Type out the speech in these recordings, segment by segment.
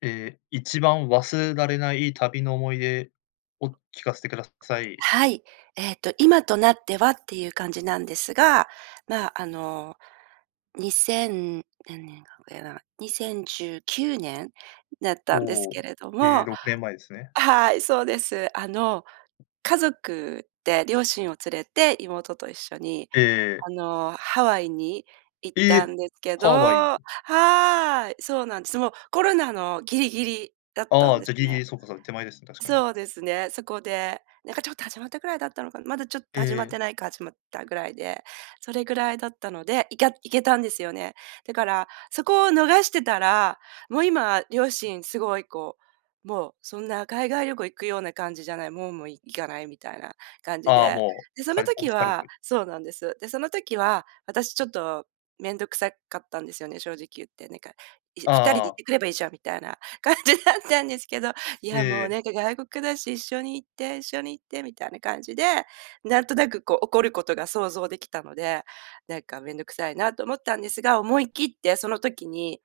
え、一番忘れられない旅の思い出を聞かせてください。はい、えっと、今となっては、っていう感じなんですが、ま、あの二千何年だっけな、2019年だったんですおけお、れどえ、も。6年前ですね。はい、そうです。あの家族で両親を連れて妹と一緒に、ええ。あのハワイに行ったえ、んですけどハワイ。はい、そうなんです。もうコロナのギリギリだったあんあ、でじすゃ、ギリギね。リ、そうかそうか、手前ですね、確かに。そうですね。そこで、なんかちょっと始まったくらいだったのかな。まだちょっとえ始まってえ。ないか始まったぐらいで、それぐらいだったので、いきゃ、行けたんですよね。だからそこを逃してたら、もう今両親すごいこう、もうそんな海外旅行行くような感じじゃない、もうもう行かないみたいな感じああ、で、もで、う、そ疲のれこう、時疲れたはり。そうなんです。で、その時は、私ちょっと、めんどくさかったんですよね、正直言って、なんか、「いやあ二人であ行っああ。てくればいいじゃん」みたいな感じだったんですけど、「いええや、もえうえ。なんか外国だし、一緒に行って、一緒に行って」みたいな感じで、なんとなくこう起こることが想像できたので、なんか、めんどくさいなと思ったんですが、思い切ってその時に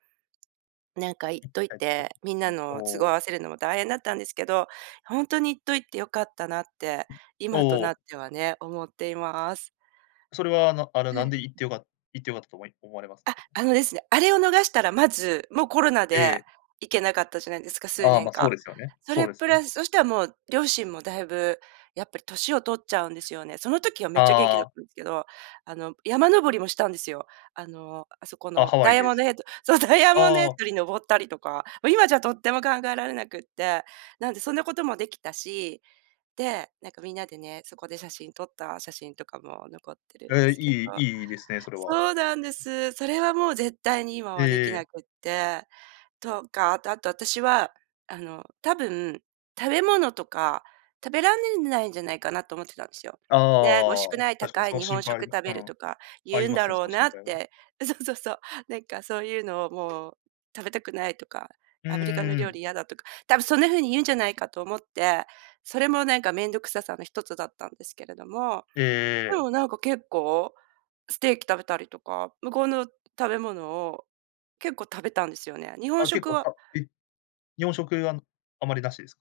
なんか行っといて、みんな [unintelligible] おの都合合お。わせるのも大変だったんですけど、ほんとに行っといて良かったなって、うん、お今となっお。てはね、思っています。それは、あのあのはなんい。で行って良か行って良かったと思い思われますか？あ、あのですね、あれを逃したらまず、もうコロナえでえ。行けなかったじゃないですか、数あ、年ま、そう間。ですよね、そそうれですプね。ラス、そしたらもう両親もだいぶ、やっぱり年を取っちゃうんですよね。その時はめっちゃ元気あだっあ。たんですけど、あの山登りもしたんですよ。あの、あそこあ、のハワダイイヤでモンすドヘッド、そう、ダイヤモンドヘあッあ。ドに登ったりとか、もう今じゃとっても考えられなくって、なんで、そんなこともできたし、で、なんかみんなでね、そこで写真撮った写真とかも残ってるんでええ、すけど。いいいいですね、それは。そうなんです。それはもう絶対に今ええはできなええ。くって。とか、あと私は、あの多分、食べ物とか食べられないんじゃないかなと思ってたんですよ。ああね、美味あしくあああ、ない確かに高いその日心本配食食べうるん。とか、あ言りうんまだすね、ろそうの心なっ配は。て。そうそうそう。なんかそういうのを、もう「食べたくない」とか、う「アメリカのー料ん。理嫌だ」とか、たぶんそんな風に言うんじゃないかと思って、それもなんかめんどくささの一つだったんですけれども、ええでええ。もなんか結構、ステーキ食べたりとか、向こうの食べ物を結構食べたんですよね、日本あ、結食構はたえ、日本食は、あまりなしですか？